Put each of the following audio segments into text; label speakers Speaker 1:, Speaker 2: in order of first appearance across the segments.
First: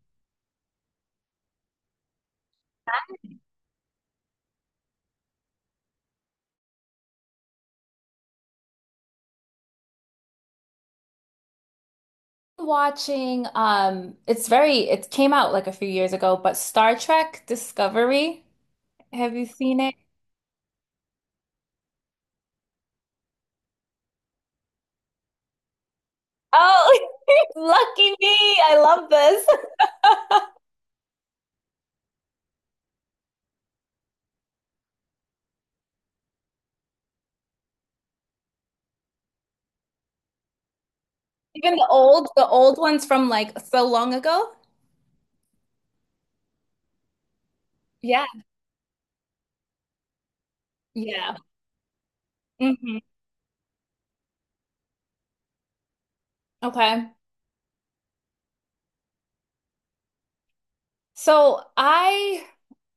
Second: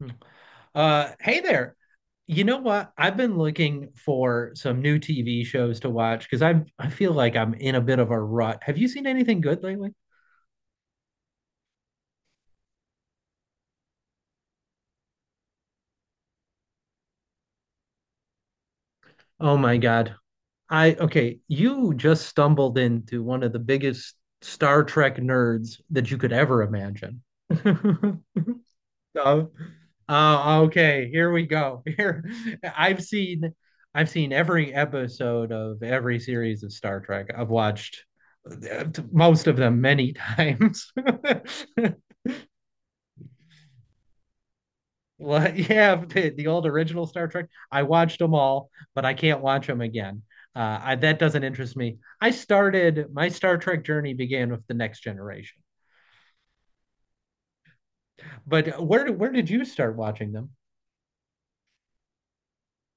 Speaker 1: Hmm. Hey there. You know what? I've been looking for some new TV shows to watch because I feel like I'm in a bit of a rut. Have you seen anything good lately?
Speaker 2: Watching it's very it came out like a few years ago but Star Trek Discovery. Have you
Speaker 1: Oh my
Speaker 2: seen it?
Speaker 1: God. I okay, you just stumbled into one of the biggest Star Trek nerds that you could ever
Speaker 2: Oh,
Speaker 1: imagine.
Speaker 2: lucky me. I love this.
Speaker 1: stuff. Okay, here we go. Here, I've seen, I've seen every episode of every series of Star Trek. I've watched uh, most of them many times.
Speaker 2: Even the old ones from like so long ago.
Speaker 1: Well, yeah, the old original Star Trek. I watched
Speaker 2: Yeah.
Speaker 1: them all, but I can't watch them again. That
Speaker 2: Yeah.
Speaker 1: doesn't interest me. I
Speaker 2: Hmm.
Speaker 1: started my Star Trek journey began with the Next Generation.
Speaker 2: Okay.
Speaker 1: But where did you start watching them?
Speaker 2: So I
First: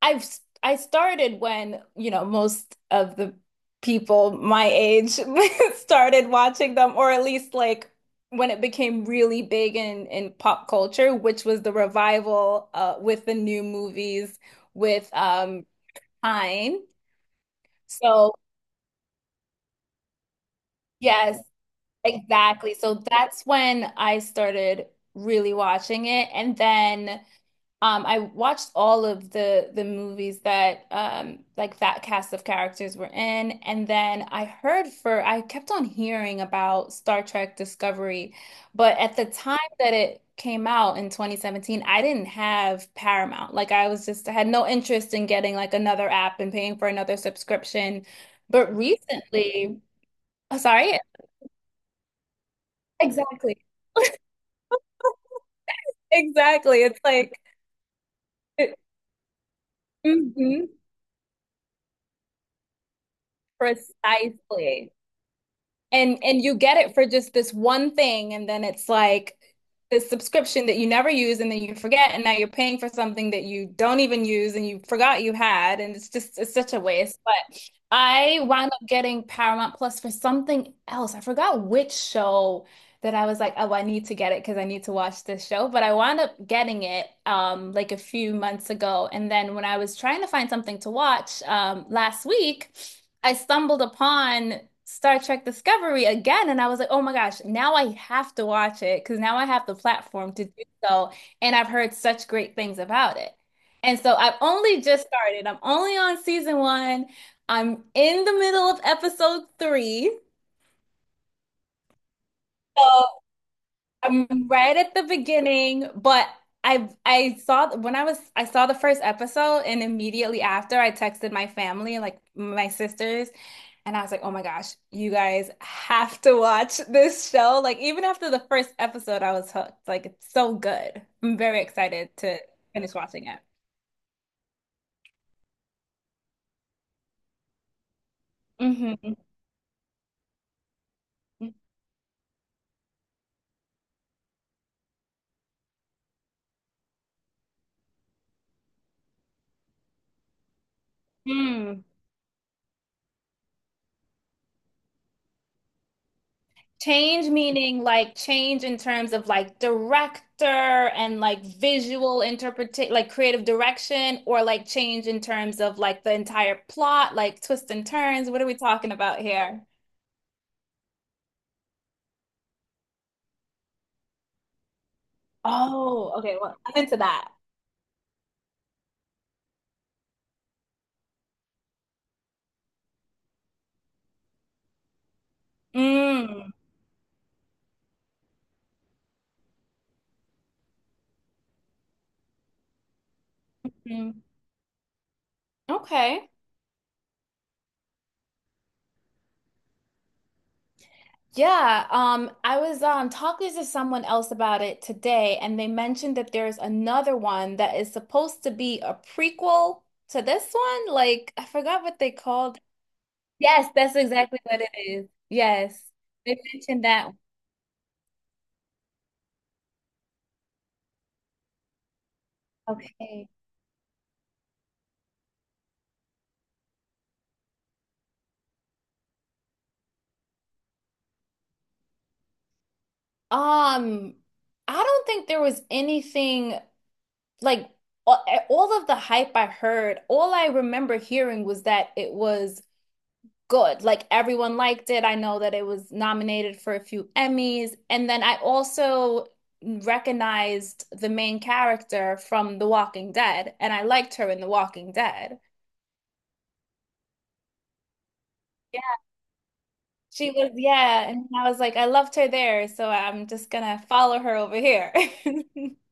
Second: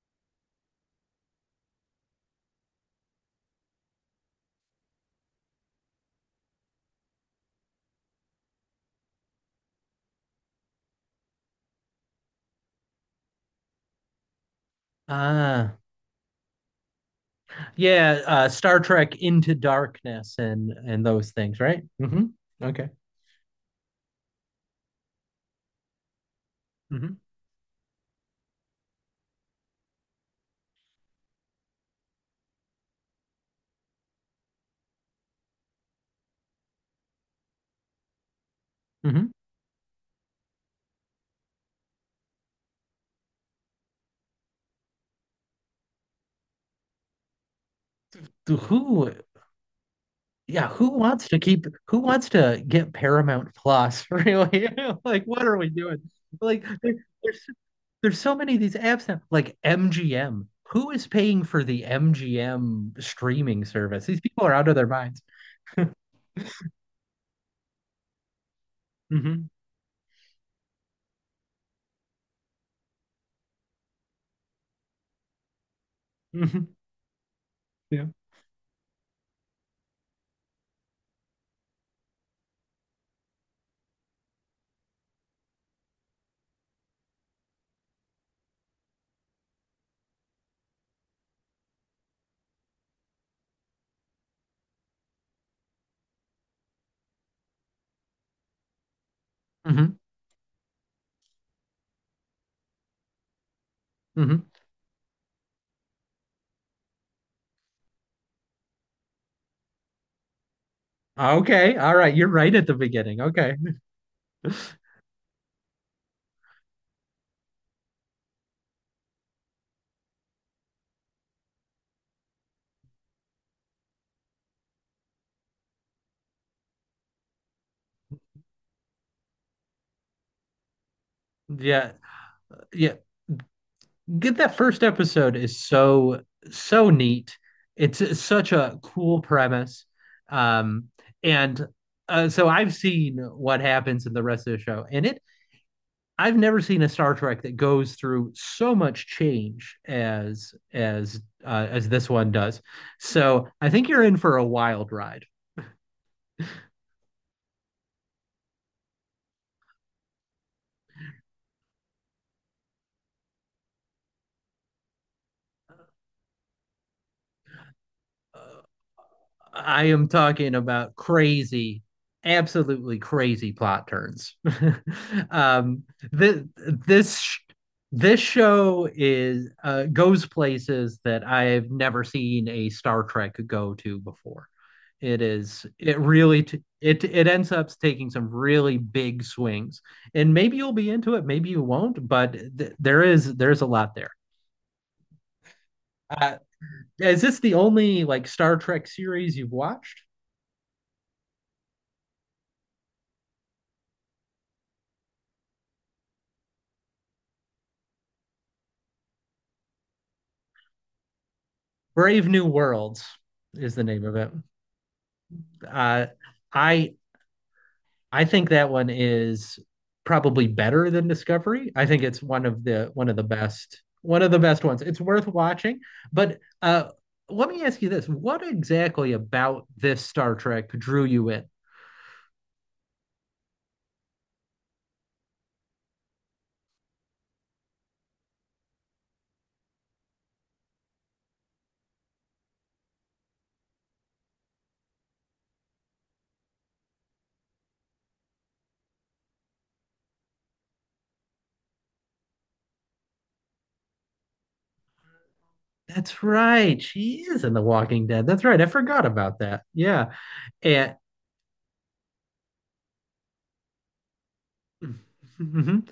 Speaker 2: I started when, you know, most of the people my age started watching them, or at least like when it became really big in pop culture, which was the revival with the new movies with
Speaker 1: Ah,
Speaker 2: Pine.
Speaker 1: yeah,
Speaker 2: So
Speaker 1: Star Trek Into Darkness and those
Speaker 2: yes,
Speaker 1: things, right? Hmm.
Speaker 2: exactly.
Speaker 1: Okay.
Speaker 2: So that's when I started really watching it. And
Speaker 1: Hmm.
Speaker 2: then I watched all of the movies that like that cast of characters were in, and then I heard for I kept on hearing about Star Trek Discovery, but at
Speaker 1: Hmm.
Speaker 2: the time that it came out in 2017, I didn't have Paramount. Like I was just I had no interest in getting like another app and paying for another subscription. But
Speaker 1: Who,
Speaker 2: recently, oh,
Speaker 1: yeah,
Speaker 2: sorry,
Speaker 1: who wants to get Paramount
Speaker 2: exactly.
Speaker 1: Plus, really? Like, what are we doing? Like,
Speaker 2: Exactly. It's like,
Speaker 1: there's there's so many of these
Speaker 2: it-
Speaker 1: apps now, like MGM.
Speaker 2: mhm,
Speaker 1: Who is paying for the MGM streaming service? These people are out of their
Speaker 2: precisely.
Speaker 1: minds.
Speaker 2: And you get it for just this one thing, and then it's like this subscription that you never use and then you forget, and now you're paying for something that you don't even use and you forgot you had, and it's just it's such
Speaker 1: Hmm.
Speaker 2: a waste. But
Speaker 1: Yeah.
Speaker 2: I wound up getting Paramount Plus for something else. I forgot which show that I was like, oh, I need to get it because I need to watch this show. But I wound up getting it like a few months ago. And then when I was trying to find something to watch last week, I stumbled upon Star Trek Discovery again, and I was like, oh my gosh, now I have to watch it because now I have the
Speaker 1: Hmm.
Speaker 2: platform to do so, and I've heard such great things about it. And so I've
Speaker 1: Hmm.
Speaker 2: only just started. I'm only on season one. I'm in the middle of episode three.
Speaker 1: Okay. All right. You're right at the beginning.
Speaker 2: So
Speaker 1: Okay.
Speaker 2: I'm right at the beginning, but I saw when I was I saw the first episode and immediately after I texted my family, like my sisters, and I was like, "Oh my gosh, you guys have to watch this show." Like even after the first episode, I was hooked. Like it's so good. I'm very
Speaker 1: Yeah.
Speaker 2: excited to finish
Speaker 1: Yeah.
Speaker 2: watching it.
Speaker 1: Get that first episode is so neat. It's such a cool premise. Um and so I've seen what happens in the rest of the show and it I've never seen a Star Trek that goes through so much change as
Speaker 2: Hmm.
Speaker 1: as this one does. So I think you're in for a wild ride.
Speaker 2: Change meaning like change in terms of like director and like visual interpretation, like creative direction, or like change in terms of like the entire plot, like twists and turns. What are we talking about here?
Speaker 1: I am talking about crazy, absolutely crazy plot turns. um,
Speaker 2: Oh, okay.
Speaker 1: th-
Speaker 2: Well, I'm into
Speaker 1: this
Speaker 2: that.
Speaker 1: this show is goes places that I've never seen a Star Trek go to before. It really
Speaker 2: Mm.
Speaker 1: it ends up taking some really big swings, and maybe you'll be into it, maybe you won't, but there is there's a lot there.
Speaker 2: Mm. Okay.
Speaker 1: Uh, is this the only like Star Trek series you've watched?
Speaker 2: Yeah, I was talking to someone else about it today, and they mentioned that there's another one that is supposed to be a prequel to this one. Like, I forgot what they
Speaker 1: Brave New
Speaker 2: called.
Speaker 1: Worlds
Speaker 2: Yes,
Speaker 1: is the
Speaker 2: that's
Speaker 1: name of it.
Speaker 2: exactly what it is. Yes.
Speaker 1: Uh,
Speaker 2: They mentioned
Speaker 1: I
Speaker 2: that one.
Speaker 1: I think that one is probably better than Discovery. I think it's
Speaker 2: Okay.
Speaker 1: one of the best ones. It's worth watching. But let me ask you this: what exactly about this Star Trek drew you in?
Speaker 2: Um, I don't think there was anything like all, all of the hype I heard, all I remember hearing was that it was good. Like everyone liked it. I know that it was nominated for a few Emmys. And then I also recognized the main character from The Walking Dead, and I liked her in The Walking Dead.
Speaker 1: That's right. She is in The Walking Dead. That's right. I forgot about that. Yeah.
Speaker 2: She was,
Speaker 1: And
Speaker 2: yeah. And I was like, I loved her there, so I'm just gonna follow her over here.
Speaker 1: mhm.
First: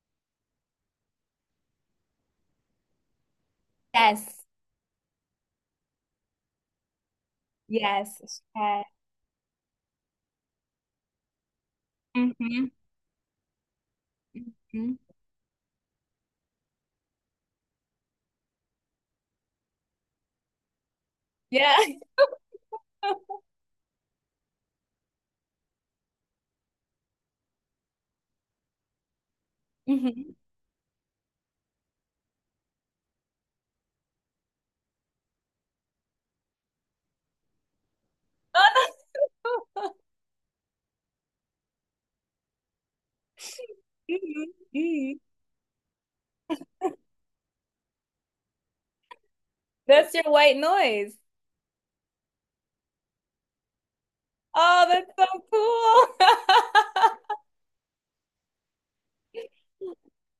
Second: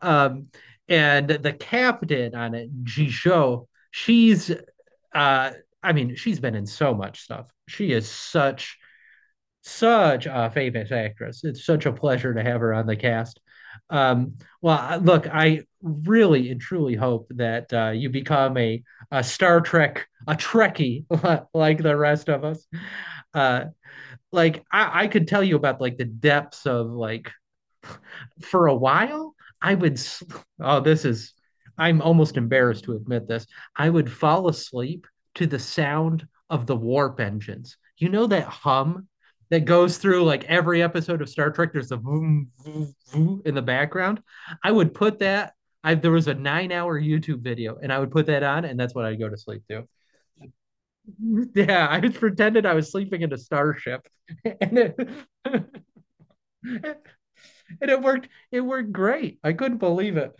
Speaker 1: um and the captain on it, Jisho,
Speaker 2: Yes.
Speaker 1: she's uh I mean, she's been in so much stuff. She is
Speaker 2: Yes. Yeah.
Speaker 1: such a famous actress. It's such a pleasure to have
Speaker 2: Mm-hmm.
Speaker 1: her on the cast. Um,
Speaker 2: Hmm.
Speaker 1: Look, I really and truly hope that you become a Star Trek, a Trekkie
Speaker 2: Yeah.
Speaker 1: like the rest of us. Uh, like I could tell you about like the depths of like for a while, I would,
Speaker 2: Mhm.
Speaker 1: oh, I'm almost embarrassed to admit this. I would fall asleep to the sound of the warp engines. You know that
Speaker 2: Oh,
Speaker 1: hum that
Speaker 2: no.
Speaker 1: goes through like every episode of Star Trek? There's a vroom, vroom, vroom in the background.
Speaker 2: Mhm.
Speaker 1: I would put
Speaker 2: Mhm.
Speaker 1: that. There was a 9 hour YouTube video, and I would put that on, and that's what I'd go to sleep to.
Speaker 2: That's your white noise.
Speaker 1: Yeah, I pretended I was sleeping in a starship, and
Speaker 2: Oh,
Speaker 1: it,
Speaker 2: that's so
Speaker 1: and
Speaker 2: cool.
Speaker 1: it worked. It worked great. I couldn't believe it.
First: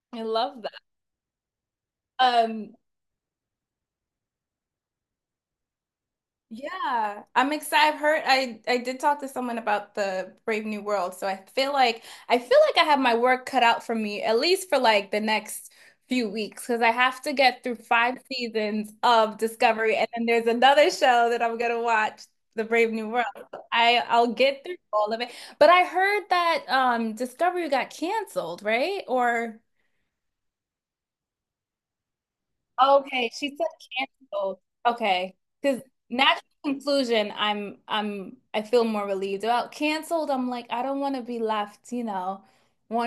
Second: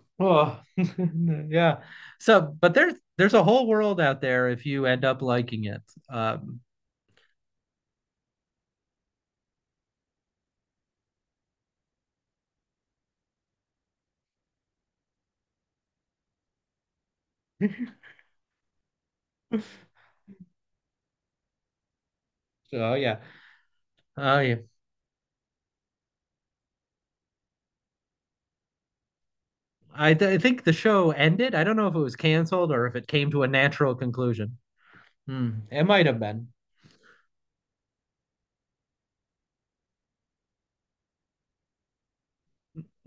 Speaker 2: I
Speaker 1: Well,
Speaker 2: love that.
Speaker 1: yeah. So, but
Speaker 2: Um,
Speaker 1: there's a whole world out there if you end up liking it. Um,
Speaker 2: Yeah, I'm excited. I did talk to someone about the Brave New World, so I feel like I have my work cut out for me at least for like the next few weeks because I have to get through five seasons of Discovery, and then there's another show that I'm gonna watch, The Brave
Speaker 1: so
Speaker 2: New
Speaker 1: yeah.
Speaker 2: World. So I'll
Speaker 1: Oh yeah.
Speaker 2: get through all of it, but I heard that Discovery got canceled, right? Or
Speaker 1: I think the show ended. I don't know if it was canceled or if it came
Speaker 2: okay,
Speaker 1: to a
Speaker 2: she said
Speaker 1: natural conclusion.
Speaker 2: canceled. Okay,
Speaker 1: Hmm.
Speaker 2: because
Speaker 1: It might have
Speaker 2: natural
Speaker 1: been.
Speaker 2: conclusion, I feel more relieved about canceled. I'm like I don't want to be left, you know,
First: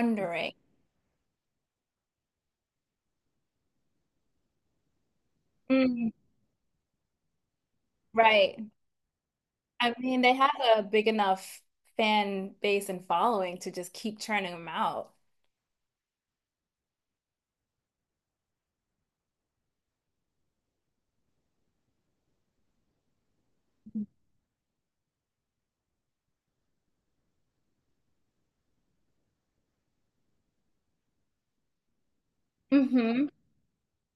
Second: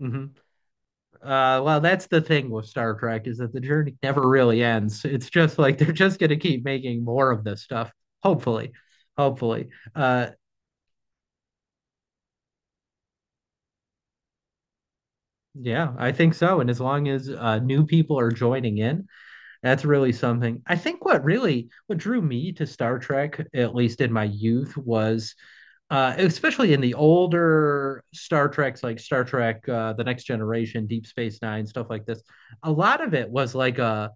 Speaker 1: Hmm. Well, that's the thing with Star Trek is that the journey never really ends. It's just like they're
Speaker 2: Mm,
Speaker 1: just going to keep making more of this stuff.
Speaker 2: right.
Speaker 1: Hopefully, hopefully.
Speaker 2: I mean,
Speaker 1: Uh,
Speaker 2: they have a big enough fan base and following to just keep churning them out.
Speaker 1: yeah, I think so. And as long as new people are joining in. That's really something. I think what drew me to Star Trek, at least in my youth, was especially in the older Star Treks, like Star Trek, The Next Generation, Deep Space Nine, stuff like this. A lot of
Speaker 2: Mm-hmm.
Speaker 1: it was like a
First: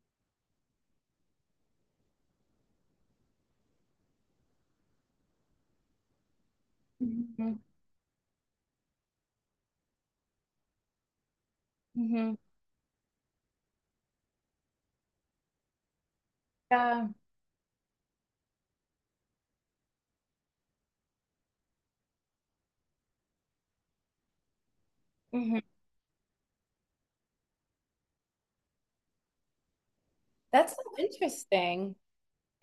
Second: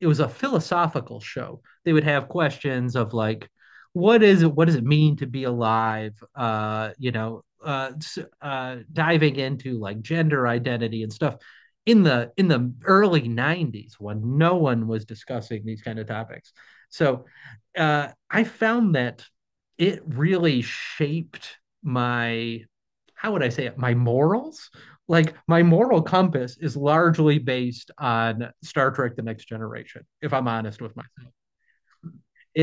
Speaker 1: it was a philosophical show. They would have questions of like, what is it? What does it mean to be alive?
Speaker 2: Mm-hmm.
Speaker 1: Diving into like gender identity and stuff
Speaker 2: Mm-hmm.
Speaker 1: in the early 90s when no one was discussing these kind of topics
Speaker 2: Yeah.
Speaker 1: so I found that it really shaped my how would I say it my morals, like my
Speaker 2: Hmm.
Speaker 1: moral compass is largely based on Star Trek: The Next Generation, if I'm
Speaker 2: That's
Speaker 1: honest
Speaker 2: so
Speaker 1: with myself.
Speaker 2: interesting.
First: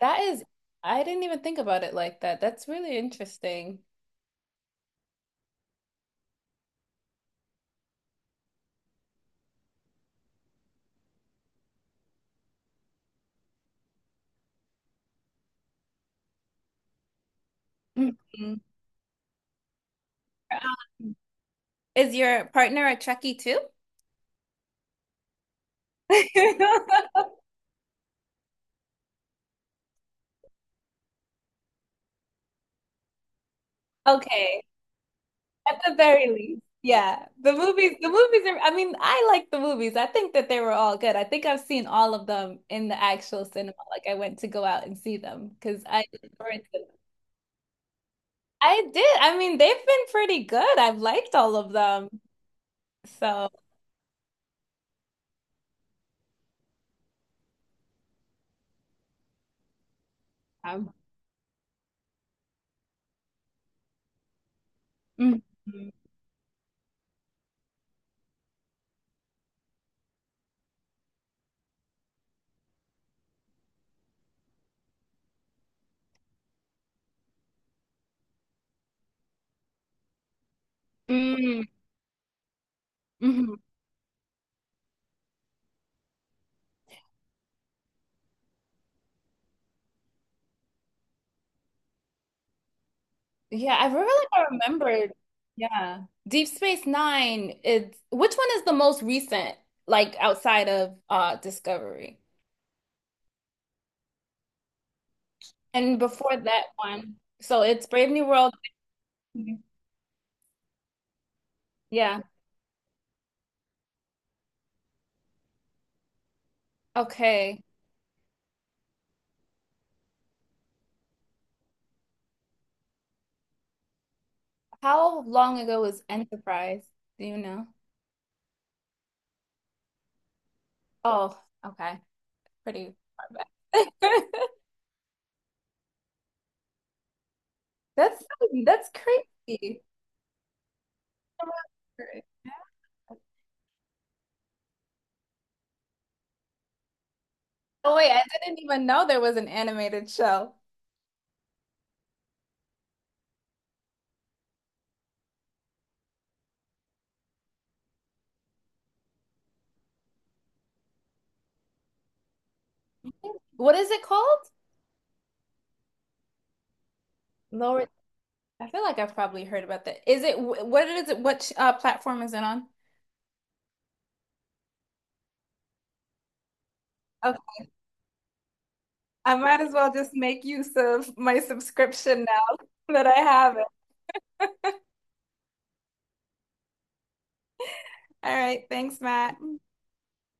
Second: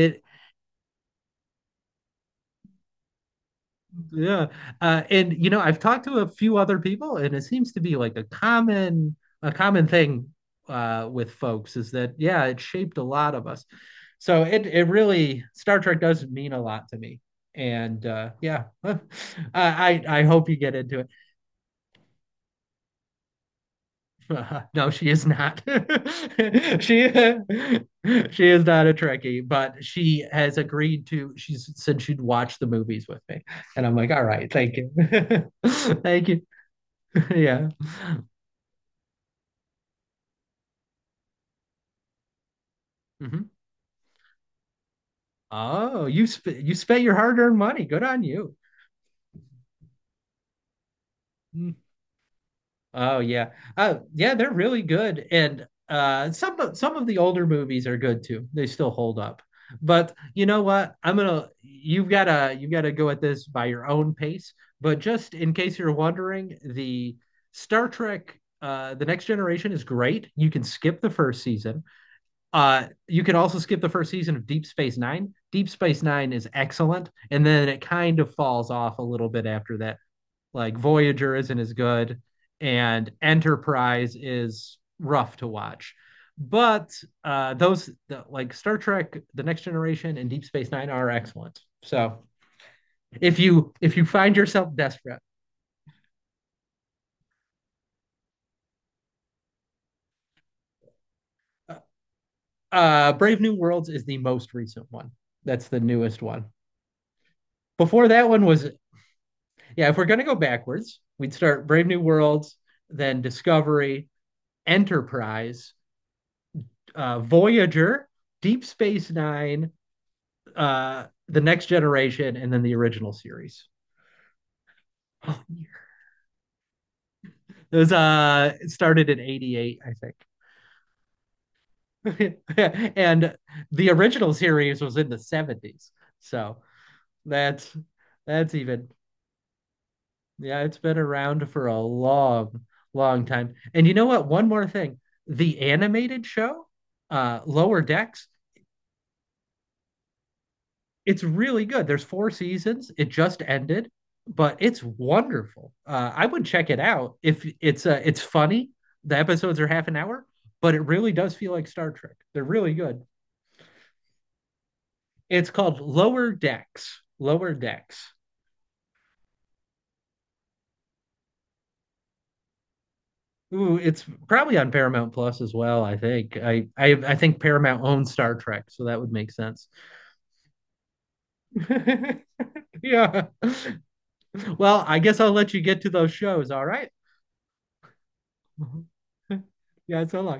Speaker 2: That is, I didn't even think about it like that. That's really interesting.
Speaker 1: yeah, and you know, I've talked to a few other people, and it seems to be like a common thing with folks is that yeah, it shaped a lot of us. So it really Star Trek does mean a lot to me, and
Speaker 2: Mhm.
Speaker 1: yeah, I hope you get into it.
Speaker 2: Is your partner a Trekkie too?
Speaker 1: No, she is not. she she is not a Trekkie, but she has agreed to. She said she'd watch the movies with me, and I'm like, all right,
Speaker 2: Okay,
Speaker 1: thank you,
Speaker 2: at the
Speaker 1: thank
Speaker 2: very
Speaker 1: you.
Speaker 2: least. Yeah.
Speaker 1: Yeah.
Speaker 2: The movies are, I mean, I like the movies. I think that they were all good. I think I've seen all of them in the actual
Speaker 1: Mhm.
Speaker 2: cinema. Like I went to go out and see them because I
Speaker 1: Oh,
Speaker 2: or
Speaker 1: you
Speaker 2: them.
Speaker 1: spent your hard-earned money. Good on you.
Speaker 2: I did. I mean, they've been pretty good. I've liked all of them.
Speaker 1: Oh yeah.
Speaker 2: So,
Speaker 1: Oh yeah, they're really good. And some of the older movies are good too. They still hold up. But you know
Speaker 2: um,
Speaker 1: what? I'm gonna you've gotta go at this by your own pace. But just
Speaker 2: mhm.
Speaker 1: in case you're wondering, the Star Trek The Next Generation is great. You can skip the first season. You can also skip the first season of Deep Space Nine. Deep Space Nine is excellent, and then it kind of falls off a little bit after that. Like Voyager isn't
Speaker 2: Mm,
Speaker 1: as good, and
Speaker 2: mhm.
Speaker 1: Enterprise is rough to watch. But like Star Trek, The Next Generation, and Deep Space Nine are excellent. So
Speaker 2: Yeah, I
Speaker 1: if you
Speaker 2: really
Speaker 1: find
Speaker 2: I
Speaker 1: yourself
Speaker 2: remembered.
Speaker 1: desperate,
Speaker 2: Yeah. Deep Space Nine, it's which one is the most recent, like outside of
Speaker 1: uh,
Speaker 2: Discovery?
Speaker 1: Brave New Worlds is the most recent one. That's the
Speaker 2: And
Speaker 1: newest
Speaker 2: before
Speaker 1: one.
Speaker 2: that one, so it's
Speaker 1: Before
Speaker 2: Brave New
Speaker 1: that one
Speaker 2: World.
Speaker 1: was
Speaker 2: Mhm.
Speaker 1: yeah. If we're gonna go backwards, we'd start Brave New
Speaker 2: Yeah.
Speaker 1: Worlds, then Discovery, Enterprise,
Speaker 2: Okay.
Speaker 1: Voyager, Deep Space Nine, the next generation and then the original series.
Speaker 2: How
Speaker 1: Oh,
Speaker 2: long ago was Enterprise? Do you know?
Speaker 1: those it started in 88, I
Speaker 2: Oh, okay.
Speaker 1: think.
Speaker 2: Pretty far
Speaker 1: And the
Speaker 2: back.
Speaker 1: original series was in the 70s. So that's
Speaker 2: That's
Speaker 1: that's even
Speaker 2: that's crazy.
Speaker 1: yeah, it's been around for a long, long time. And you know what? One more thing. The animated show, Lower
Speaker 2: Oh wait, I
Speaker 1: Decks,
Speaker 2: didn't even know there was an animated show.
Speaker 1: it's really good. There's 4 seasons. It just ended, but it's wonderful. I would check it out if it's it's funny. The episodes are half an hour, but it really does feel like Star Trek. They're really good.
Speaker 2: What is it called?
Speaker 1: It's called Lower Decks. Lower
Speaker 2: Lower.
Speaker 1: Decks.
Speaker 2: I feel like I've probably heard about that. Is it? What platform is it on?
Speaker 1: Ooh, it's probably on Paramount Plus as well. I think. I think
Speaker 2: Okay,
Speaker 1: Paramount owns Star Trek, so that would make
Speaker 2: I might
Speaker 1: sense.
Speaker 2: as well just make use of my subscription now that I
Speaker 1: Yeah.
Speaker 2: have it.
Speaker 1: Well, I guess I'll let you get to those shows. All right.
Speaker 2: All right, thanks, Matt.
Speaker 1: Yeah. So long.